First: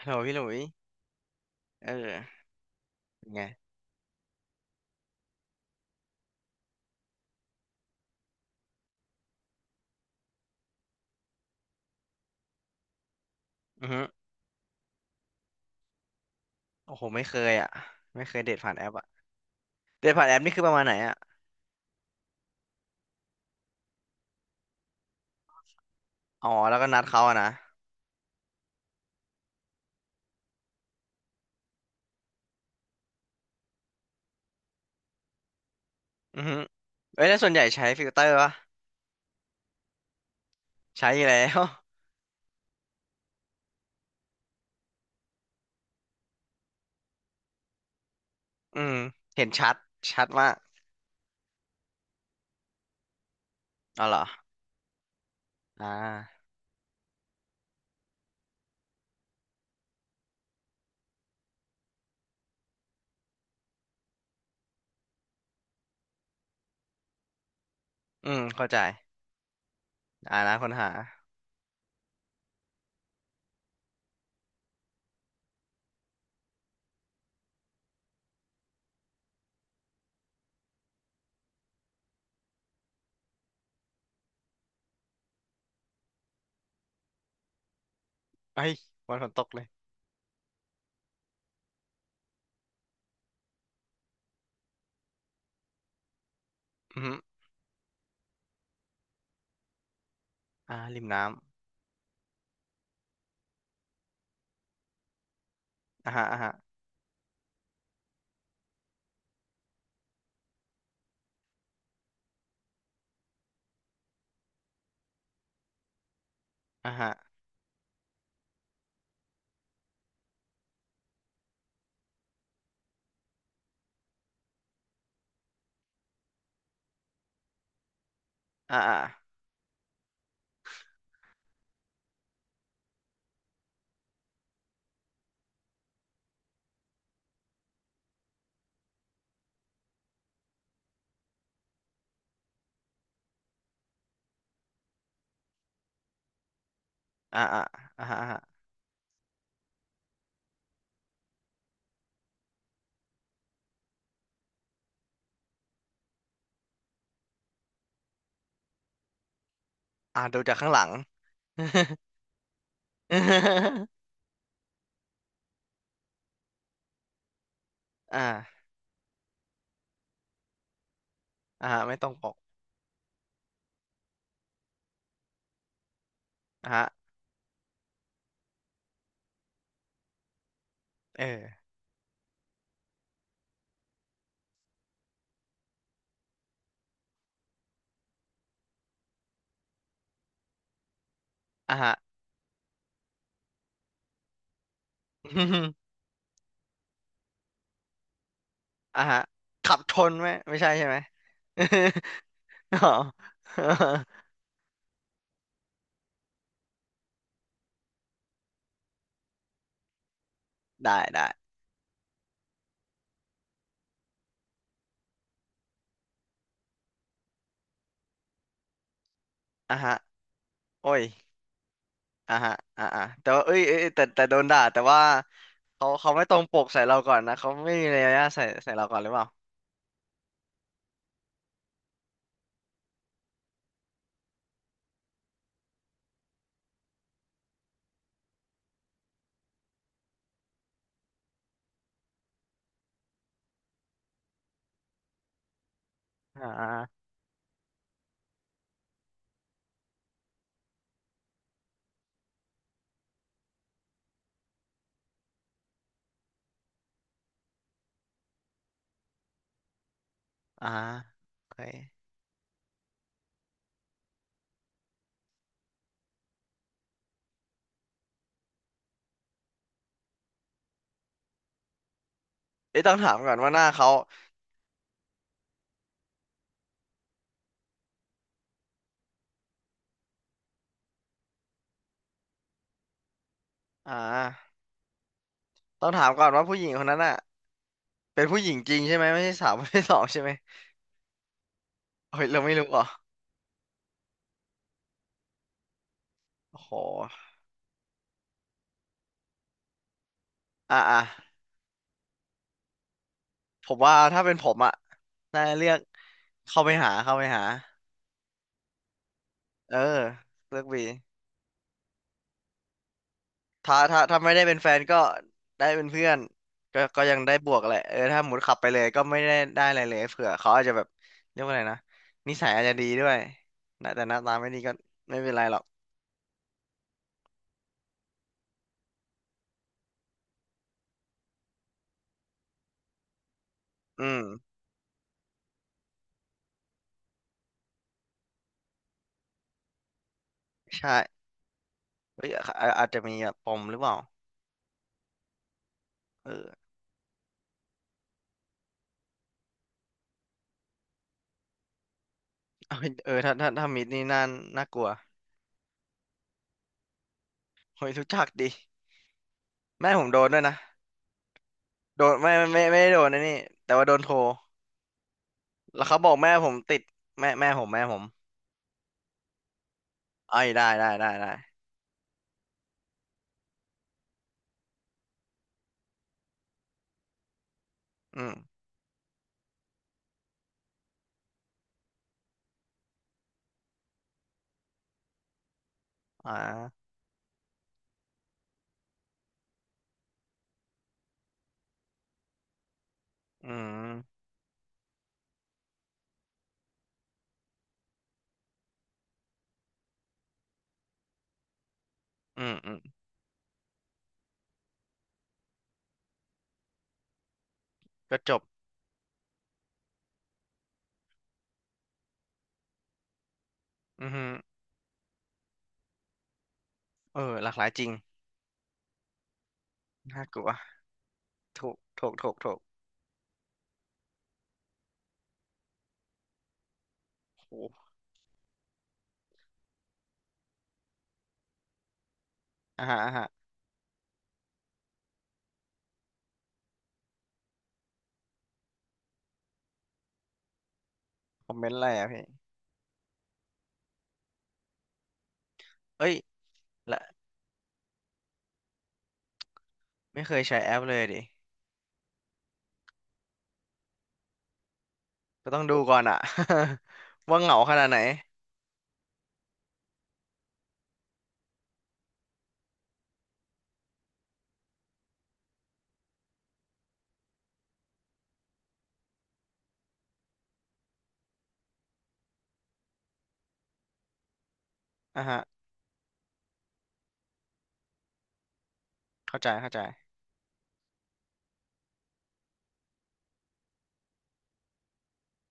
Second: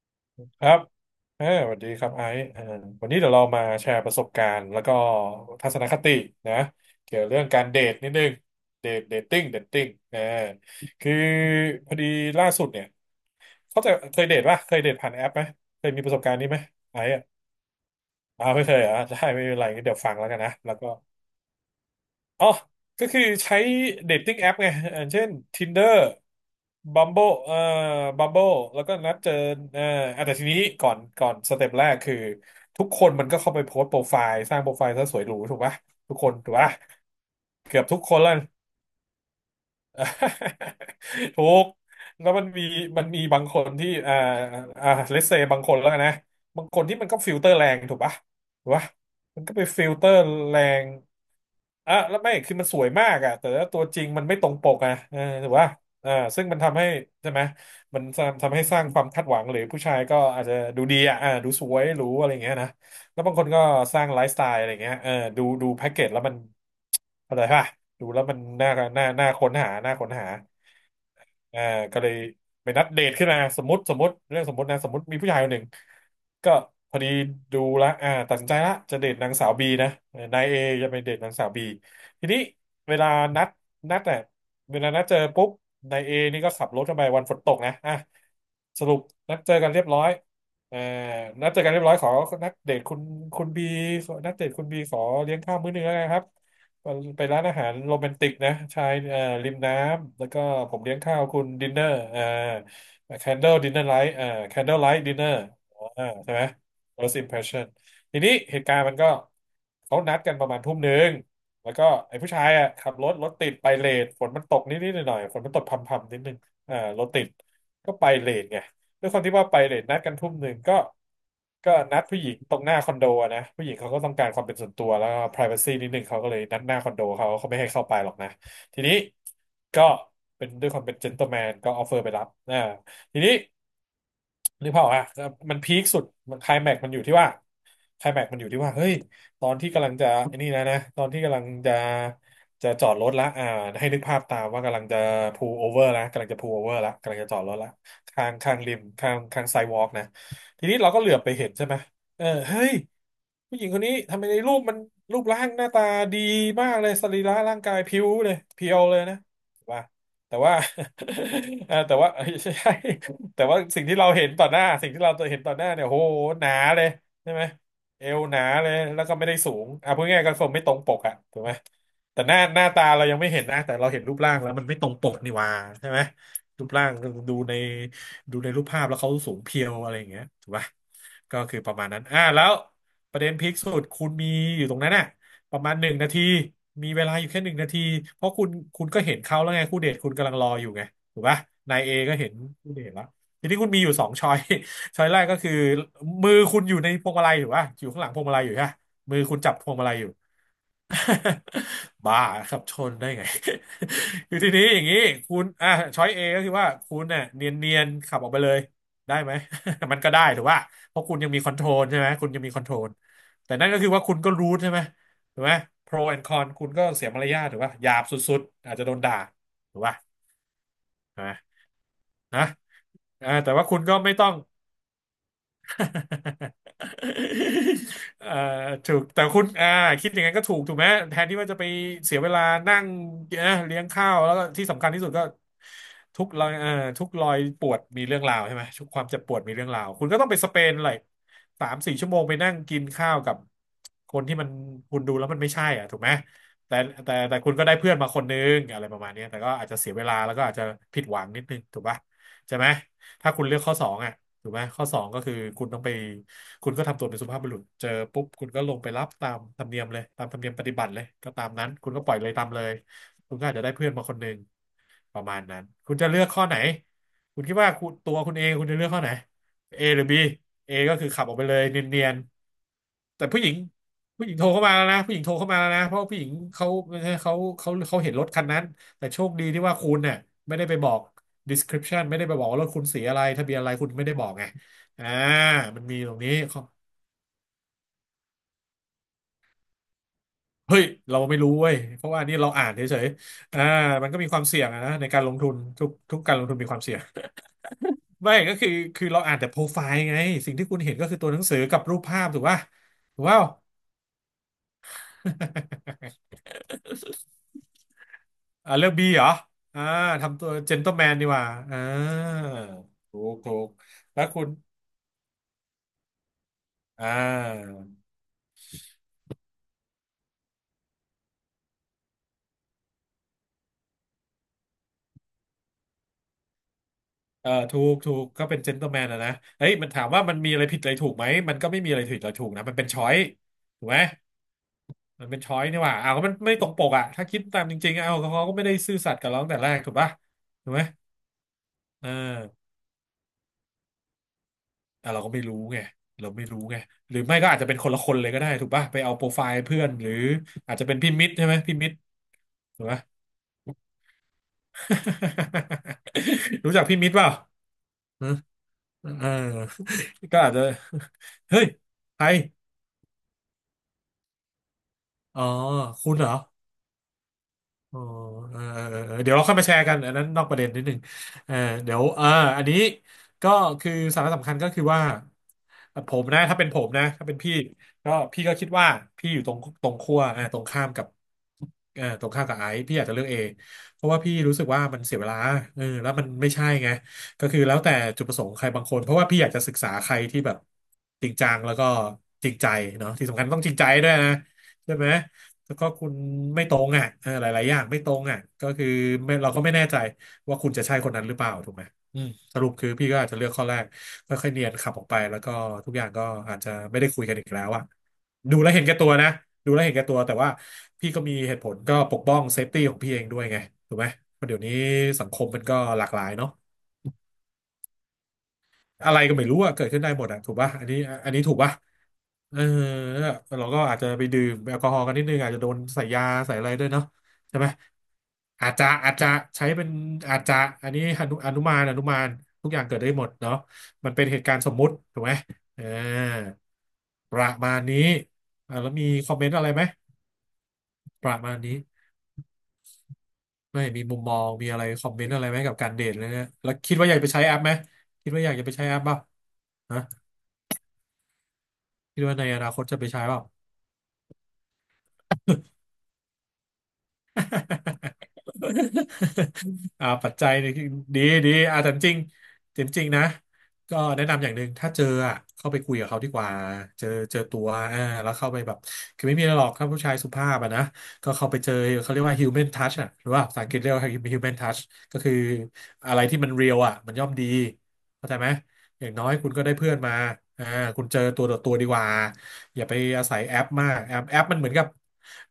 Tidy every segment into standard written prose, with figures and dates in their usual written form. ฮัลโหลพี่หลุยครับเออสวัสเอดีครับอไอซ์วันนี้เป็เดี๋นยวไงเรามาแชร์ประสบการณ์ แล้วก็ทัศนคตินะเกี่ยวเรื่องการเดทนิดนึง เดทติ้งคือพอดีล่าสุดเนี่ยเขาอือใจะฮึเคยเดทป่ะเคยเดทผ่านแอปไหม เคยมีประสบการณ์นี้ไหมโอ้ไอโหซ์ไม่อ่ะเคยอ่ะไม่เคยอ้าเดวทไม่เคผ่านยแอเหรปอ่ะอ่ะได้ไม่เป็นไรงั้นเดี๋ยวเดฟัทงผ่าแล้นวแอกัปนนะนี่คือปแล้วระมาณก็ ไหนอ่ะอ๋อ ก็คือใช้เดทติ้งแอปไงอย่างเช่น Tinder อ๋อแล้วก็นัดเขา Bumble อ่ะนะBumble แล้วก็นัดเจอเอ่ออ่ะแต่ทีนี้ก่อนสเต็ปแรกคือทุกคนมันก็เข้าไปโพสต์โปรไฟล์สร้างโปรไฟล์ซะสวยหรูถูกปะทุกคนอือถูฮึกปะเอ้ยแล้วส่วนใหญ่เกือใช้บทุกฟิลคเตนอแล้ว ร์ปะใช้อ ยู่แล้ถูว กแล้วมันมีบางคนที่เลสเซบางคนแล้วกันนะบางคนที่มันก็ฟิลเตอร์แรงถูกปะถูก อืปะมมันเห็นก็ไปชัดฟิลเตอร์ชัดมากแรงอ่ะแล้วไม่คือมันสวยมากอ่ะแต่ว่าตัวจอ๋อริงเหรอมันไม่ตรงปกอ่ะเออถูกปะอ่าอ่าซึ่งมันทำให้ใช่ไหมมันทำให้สร้างความคาดหวังหรือผู้ชายก็อาจจะดูดีอ่ะดูสวยหรูอะไรอย่างเงี้ยนะแล้วบางคนก็สร้างไลฟ์สไตล์อะไรอย่างเงี้ยดูแพ็กเกจแล้วมันเข้าใจปะ ดูแล้วอืมันมเข้าใจน่าค้นหาน่าค้นหาอ่านะคนหาอ่าก็เลยไปนัดเดทขึ้นมาสมมติเรื่องสมมตินะสมมติมีผู้ชายคนหนึ่งก็พอดีดูละอ่าตัดสินใจละจะเดทนางสาวบีนะเออนายเอจะไปเดทนางสาวบีทีนี้เวลานัดนัดอ่ะเวลานัดเจอปุ๊บนายเอนี่ก็ขับรถเข้าไปวันฝนตกนะอ่ะเอ้ยสรุปวันฝนนัดตกเจอเลยกันเรียบร้อยเอ่อนัดเจอกันเรียบร้อยขอนัดเดทคุณบีนัดเดทคุณบีขอเลี้ยงข้าวมื้อหนึงแล้วกันครับ อือฮึไปร้านอาหารโรแมนติกนะชายริมน้ำแล้วก็ผอ่ามเลี้ยงริมข้าน้วคุณดินเนอร์candle dinner light candle light dinner ำอ่าฮะใช่อ่าไหม ฮะ first impression ทีนี้เหตุการณ์มันก็เขานัดกันประมาณทุ่มหนึ่งแล้วก็ไอ้ผู้ชายอ่ะขับรถติดไปเลทฝนมันตกนิดๆหน่อยๆฝนมันตกพรำๆนิดนึงอ่ารถฮะติดไปเลทไง ด้วยความที่ว่าไปเลทนัดกันทุ่มหนึ่งก็นัดผู้หญิงตรงหน้าคอนโดอะนะผู้หญิงเขาก็ต้องการความเป็นส่วนตัวแล้วก็ privacy นิดนึงเขาก็เลยนัดหน้าคอนโดเขาเขาไม่ให้เข้าไปหรอกนะอ่าทีนี้อ่าก็เป็นด้วยความเป็น gentleman ก็ออฟเฟอร์ไปรับทีนี้นึกภาพออกอ่ะมันพีคสุดมันไคลแม็กมันอยู่ที่ว่าไคลแม็กมันอยู่ที่ว่าเฮ้ยตอนที่กำลังจะไอ้นี่แล้วนะตอนที่กำลังจะจอดรถละอ่าให้นึกภาพตามว่ากำลังจะพูลโอเวอร์ละกำลังจะพูลโอเวอร์ละกำลังจะจอ่าอดรถอ่าละ อ่าฮะอ่าข้างฮะข้างริมข้างไซวอล์กนะทีนี้เราก็เหลือบไปเห็นใช่ไหมเออเฮ้ยผู้หญิงคนนี้ทำไมในรูปมันรูปร่างหน้าตาดีมากเลยสรีระร่างกายผิวเลยเพียวเลยนะว่าอ่าแต่ดูว่า จากข้างหลัง เออแต่ว่าเอ้ยใช่ แต่ว่าสิ่งที่เราเห็นต่อหน้าสิ่งที่เราเห็นต่อหน้าเนี่ยโหหนาเลยใช่ไหมเอ วอ่าหนาเลยแล้วก็ไม่ได้สูงอ่ะพูดง่ายๆก็คงไม่ตรงปกอ่ะถูกไหมอ่าฮะไม่ต้องแต่ปหกน้าหน้าตาเรายังไม่เห็นนะแต่เราเห็นรูปร่างแล้วมันไม่ตรงปกนี่หว่าใช่ไหม รูอ่าปฮะร่างดูในดูในรูปภาพแล้วเขาสูงเพรียวอะไรอย่างเงี้ยถูกปะเอก็คืออประมาณนั้นแล้วประเด็นพีคสุดคุณมีอยู่ตรงนั้นน่ะประมาณหนึ่งนาทีมีเวลาอยู่แค่หนึ่งนาทีเพราะคุณก็เห็นเขาแล้วไงคู่เดทคุณกำลังรออยู่ไงถูกปะอ่ะนายเอฮะ ก็เห็นคู่เดทแล้วทีนี้คุณมีอยู่สองช้อย ช้อย แรกก็คือ มือคุณอยู่ในพวงมาลัยถูกปะอยู่ข้างหลังพวงมาลัยอยู่ใช่ปะอ่ะมืฮะอคุณจับพขัวงบมาชลัยอยู่ นไหมไม่ใช่ใช่ไหม บ้าครับ ชอ๋อ นได้ไง คือทีนี้อย่างนี้คุณอ่ะช้อยเอก็คือว่าคุณเนี่ยเนียนๆขับออกไปเลยได้ไหม มันก็ได้ถือว่าเพได้ราะคุณได้ยังมีคอนโทรลใช่ไหมคุณยังมีคอนโทรลแต่นั่นก็คือว่าคุณก็รู้ใช่ไหมถูกไหมโปรแอนคอนคุณก็เสียมารยาทถูกป่ะหยาบสุดๆอาจจะโดนด่าอ่ะถูกฮะป่ะโอ้ยนะอ่ะนะฮะอ่ะเอแต่อว่าแต่เอ้ยว่าเอ้คุยณเอ้ยก็แต่ไม่แต่ต้อโดง นด่าแต่ว่าเขาไม่ตรงปกใส่เราก่อนนะเขา ไม่มีมารยาเอ่ทอใส่เราถูก่อนกหรือเปแต่ล่าคุณคิดอย่างนั้นก็ถูกไหมแทนที่ว่าจะไปเสียเวลานั่งนะเลี้ยงข้าวแล้วก็ที่สำคัญที่สุดก็ทุกรอยเอ่อทุกรอยปวดมีเรื่องราวใช่ไหมทุกความเจ็บปวดมีเรื่องราวคุณก็ต้องไปสเปนเลยสามสี่ชั่วโมงไปนั่งกินข้าวกับคนที่มันคุณดูแล้วมันไม่ใช่อ่ะถูกไหมอ่แต่าแต่คุณก็ได้เพื่อนมาคนนึงอะไรประมาณเนี้ยแต่ก็อาจจะเสียเวลาแล้วก็อาจจะผิดหวังนิดนึงถูกปะใช่ไหมถ้าคุณเลือกข้อสองอ่ะ ถูกไหมข้อสองก็คือคุณต้องไปคุณก็ทำตัวเป็นสุภาพบุรุษเจอปุ๊บคุณก็ลงไปรับตามธรรมเนียมเลยตามธรรมเนียมปอ่าฏิบัติเลยก็ตาโอมเคนั้นคุณก็ปล่อยเลยตามเลยคุณก็อาจจะได้เพื่อนมาคนหนึ่ง ประมาณนั้นคุณจะเลือกข้อไหนคุณคิดว่าคุณตัวคุณเองคุณจะเลือกข้อไหน A หรือ B A ก็คือขับออกไปเลยเนียนเอ้ยต้องถามๆแต่ก่อนว่าหน้าเขาผู้หญิงโทรเข้ามาแล้วนะผู้หญิงโทรเข้ามาแล้วนะเพราะผู้หญิงเขาเขาเห็นรถคันนั้นแต่โชคดีที่ว่าคุณเนี่ยไม่ได้ไปบอก description ไม่ได้ไปบอกว่ารถคุณสีอะไรทะเบียนอะไรคุณอ่าไม่ได้บอกไงอ่ามันต้องมีถามตรงก่อนนี้ว่าผู้ข้อหญิงคนนั้นอ่ะเป็นผู้หญิงจริงใช่ไหมไม่ใช่สาวไม่ใช่สองใช่ไหมเฮ้ยเราไม่รู้เว้ยเพราะโอ้ว่ายนี่เราเราไม่อ่ารู้นเหรเฉอ่ะยๆมันก็มีความเสี่ยงอะนะในการลงทุนทุกการลงทุนโอ้มีโหความเสี่ยง ไม่ก็คือเราอ่านแต่โปรไฟล์ไงสิ่งที่อ่าคุณเห็นอ่าก็คือตัวหนังสือกับรูปภาพถูกป่ะถูกเปล่า ผมว่าถ้าเป็นผมอ่ะน่าจะเลือก เข้าไปหา อ่าเลือกบีเหรอเอออ่าทำตัวเลือกเจน บี t l e m แมนดีกว่าอ่าถูกถ้าแล้วไม่คุได้ณเป็นแฟนก็ได้เป็นเพื่อนก็อ่ยังได้บวกแหาละเออถ้าหมุดขับไปเลยก็ไม่ได้อะไรเลยเผื่อเขาอาจจะแบบเรียกว่าอะไรนะนิสัยอาจจะดีด้วยนะแต่หน้าตาไม่ดีก็ไม่เป็นไรหรอกเออถูกก็เป็นเจน t l e m แมนนะนะเฮ้ยมันถามว่ามันมีอะไรผิดอะไรถูกไหมมันก็ไม่มีอะไรผิดอะไรถูกนะมันเป็นช้อยถูกไหมอืมมันเป็นช้อยนี่หว่าอ้าวก็มันไม่ตรงปกอ่ะถ้าคิดตามจริงๆเอาเขาก็ไม่ได้ซื่อสัตย์กับเราตั้งแต่แรกถูกป่ะถูกไหมใช่เออ เฮ้ยอาอาอาจจะมีแบบปมหรือเปล่าอ่ะเราก็ไม่รู้ไงเราเอไม่อรู้ไงหรือไม่ก็อาจจะเป็นคนละคนเลยก็ได้ถูกป่ะไปเอาโปรไฟล์เพื่อนหรืออาจจะเป็นพี่มิตรใช่ไหมพี่มิตรเอ้ถูกยป่ะ เออถ้ามิดนี่น่าน่ากลัว รู้จักพี่มิตรเปล่าเฮ้ยรู้จักฮะดิเออแม่ผมโดนด้ก็วยอาจจะนะเฮ้ยโดนใครไม่ได้โดนนะนี่แต่ว่าโดนโทรอ๋อแล้วเขาบคุอกณเหรแม่อ ผมติดแม่แม่ผมแม่ผอ๋อมเออเดี๋ยวเราค่อยมาแชร์กันอันนั้นเอ้นอยกประได้เด็นนิดได้หนึงได้ได้เออเดี๋ยวอันนี้ก็คือสาระสำคัญก็คือว่าผมนะถ้าเป็นผมนะถ้าเป็นพี่ก็อืม พี่ก็คิดว่าพี่อยู่ตรงขั้วเอาตรงข้ามกับเออตรงข้ามกับไอซ์พี่อาจจะเลือกเอเพราะว่าพี่รู้สึกว่ามันเสียเวลาเออแล้วมันอ่ไม่ใช่าไงก็คือแล้วแต่จุดประสงค์ใครบางคนเพราะว่าพี่อยากจะศึกษาใครที่แบบจริงจังแล้วก็จริงใจเนาะที่สำคัญอืต้องจริงใจม ด้วยนะใช่ไหม แล้วก็คุณไม่ตรงอ่ะเออหลายๆอย่างไม่ตรงอ่ะก็คือไม่เราก็ไม่แน่ใจว่าคุณจะใช่คนนั้นหรือเปล่าถูกไหมอืมอืม สรุอืปมคือพี่ก็อาจจะเลือกข้อแรกค่อยๆเนียนขับออกไปแล้วก็ทุกอย่างก็อาจจะไม่ได้คุยกันอีกแล้วอ่ะก็จบดูแลวเห็นแก่ตัวนะดูแลวเห็นแก่ตัวแต่ว่าพี่ก็มีเหตุผลก็ปกป้องเซฟตี้ของพี่เองด้วยไงถูกไหอืมอฮึเพราะเดี๋ยวนี้สังคมมันก็หลากหลายเนาะ เออหลากหลายจริงอะไรก็ไม่รู้อะเกิดขึ้นได้หน่ามดกอะลัว ถูกป่ะอันนี้ถูกถูป่ะกถูกถูกถูเอกอเราก็อาจจะไปดื่มแอลกอฮอล์กันนิดนึงอาจจะโดนใส่ยาใส่อะไรด้วยเนาะโอ้ใช่ไหมโหอาจจะใช้เป็นอาจจะอันนี้อนุมานทุกอย่าอ่างเกิฮะดได้อ่าหมฮะดเนาะมันเป็นเหตุการณ์สมมุติถูกไหมเออประมาณนี้อ่ะแล้วมีคอมเมนต์อะไรไหมประคมาอมณเมนต์นี้อะไรอ่ะพี่ไม่มีมุมมองมีอะไรคอมเมนต์อะไรไหมกับการเดเอ้ทยเลยเนี่ยแล้วคิดละว่าอยากไปใช้แอปไหมคิดว่าอยากจะไปใช้แอปเปล่าฮะไม่เคยใช้แอปเลยดิคิดว่าในอนาคตจะไปใช้เปล่า ก็ต้องดูก่อนอ่ะ ว่าเหงาขนาดไหน อ่าปัจจัยนี่ดีดีอ่าแต่จริงจริงจริงๆนะก็แนะนำอย่างหนึ่งถ้าเจออ่ะเข้าไปคุยกับเขาดีกว่าเจอตัวอ่าแล้วเข้าไปแบบคือไม่มีอะไรหรอกคร้าผู้ชายสุภาพอ่ะนะก็เข้าไปเจอเขาเรียกว่า human touch อ่ะหรือว่าภาษาอังกฤษเรียกว่า human touch ก็อ่าคือฮะอะไรที่มันเรียลอ่ะมันย่อมดีเข้าใจไหม อย่างน้อยเข้าใจคุณก็เข้าได้ใจเพื่อนมาอ่าคุณเจอตัวต่อตัวดีกว่าอย่าไปอาศัยแอปมาก แอปมันเหมือนกับ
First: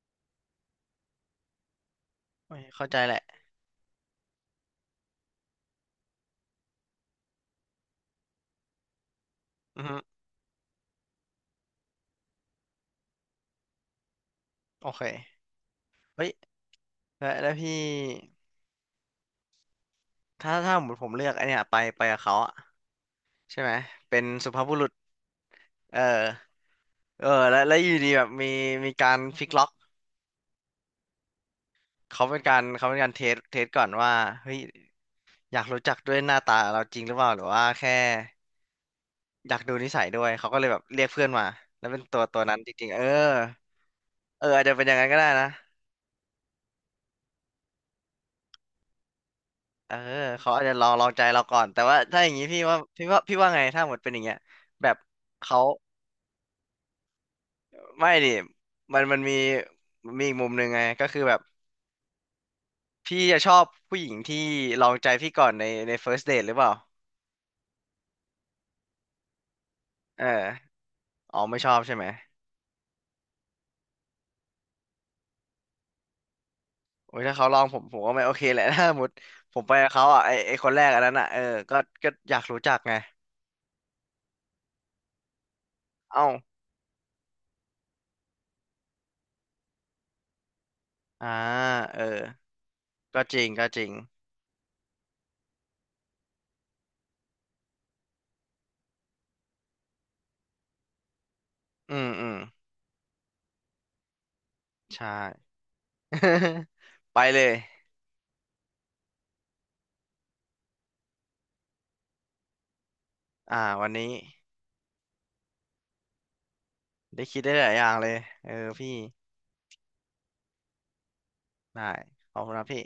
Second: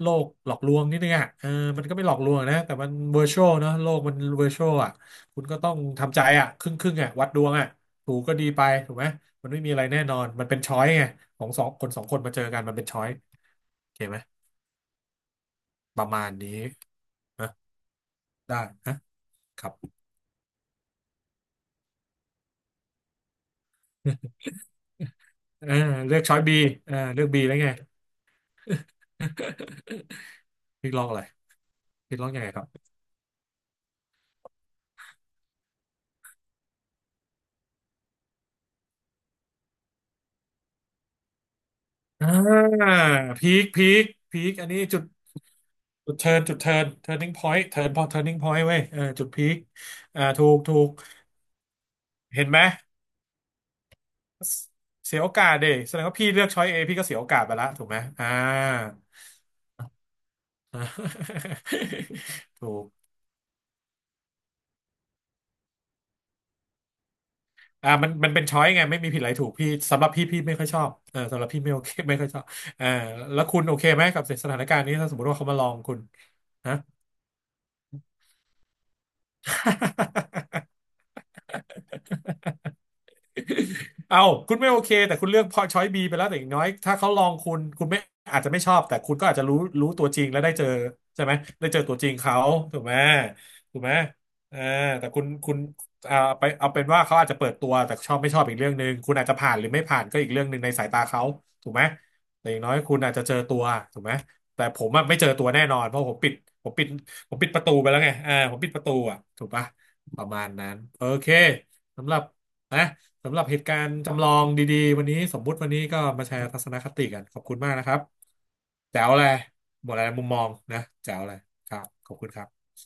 โลกหลอกลวงนิดนึงอ่ะเออมันก็ไม่หลอกลวงโอ้นะยแต่เข้ามันใจแหเวละอร์ชวลเนอะโลกมันเวอร์ชวลอ่ะคุณก็ต้องทำใจอ่ะครึ่งครึ่งอ่ะวัดดวงอ่ะถูกก็ดีไปถูกไหมมันไม่มีอะอืไรอฮึแน่นอนมันเป็นช้อยไงของสองคนสองคนมาเจอกันมันเป็นช้อยโอเคไหมโอเคประเฮ้มายณนี้แล้วแล้นะวพี่ได้นะครับ ถ้าหมดผมเลือกไอเนี้ยไปกับเขาอ่ะใช่ไหมเป็น สุภาพบุรุษเออเออเลือกช้อยบีเออเลืเอออกบีแล้แล้ววไง แล้วอยู่ดีแบบมีกา รฟิกล็อก พี่ลอกอะไรพี่เขาลอกเป็นยังไงกาครรับ เขาเป็นการเทสก่อนว่าเฮ้ยอยากรู้จักด้วยหน้าตาเราจริงหรือเปล่าหรือว่าแค่อยากดูนิสัยด้วยเขาก็เลยแบบเรียกเพื่อนมาแล้วเป็นตัวอ่ตัวนั้นจาริงๆเออพีคพีเออคอาจอันจะนี้เป็นอย่างจุดนั้นก็ได้นะจุดเทิร์นจุดเทิร์น turning point เทิร์นพอ turning point เว้ยเออจุดพีคเอออ่าถูเขากอาจจะลองลองใจเราก่อนแต่ว่าถ้าอย่างเห็นี้นไหมพี่ว่าไงถ้าหมดเป็นอย่างเงี้ยเสแบบเสียโอกาสเขาแสดงว่าพี่เลือกช้อยเอพี่ก็เสียโอกาสไปละถูกไหมไม่อ่า ดิมันมีอีกมุมหนึ่งไงก็คือแบบ ถูกพี่จะชอบผู้หญิงที่ลองใจพี่ก่อนใน first date หรือเปล่าอ่ามันเป็นช้อยไงไม่มีผิดอะไรถูกพี่สำหรับเอพี่อไม่ค่อยชอบเออสำหรับไม่พี่ชไม่อบโอเค ใช่ไหม ไม่ค่อยชอบเออแล้วคุณโอเคไหมกับสถานการณ์นี้ถ้าสมมติว่าเขามาลองคุณฮะ โอ้ยถ้าเขาลองผมผมก็ไม่โอเคแหละ ถ้าสมมติผมไปกับเขาอ่ะไอไอคนแรกอันนั้นอ่ะเออก็ก็อ ยากรู้จักไงเอาคุณไม่โอเคแต่คุณเลือกพอช้อยบีไปแล้เอ้าวแต่อย่างน้อยถ้าเขาลองคุณคุณไม่อาจจะไม่ชอบแต่คุณก็อาจจะรู้รู้ตัวจริงแล้วได้เจอใช่อ่าไหมได้เจอตัเอวอจริงเขาถูกไหมก็จริงก็ถูจกริงไหมเออแต่คุณเอาไปเอาเป็นว่าเขาอาจจะเปิดตัวแต่ชอบไม่ชอบอีกเรื่องหนึ่งคุณอาจจะผ่านหรือไม่ผ่านก็อีกเรื่องหนึ่งในสายตาเขาถูกไหมอืมแต่อย่างน้อยคุณอาจจะเจอตัวถูกไหมแต่ผมอะใช่ ไม่เจอตัวแน่นอนเพราะผมปิดผมปิด ไปผมเลปิยดประตูไปแล้วไงเออผมปิดประตูอ่ะถูกปะประมาณนั้นโอเคสำหรับนะ สำหรับเหอ่าตุกาวัรนณ์นี้จำลองดีๆวันนี้สมมุติวันนี้ก็มาแชร์ทัศนคติกันได้ขคิอดบได้คุณหลามากยอนะย่าคงรับเลยเออพี่แจ๋วเลยหมดอะไรมุมมองนะแจ๋วเลยครัได้บขอบคุณขอคบรับคุณนะพี่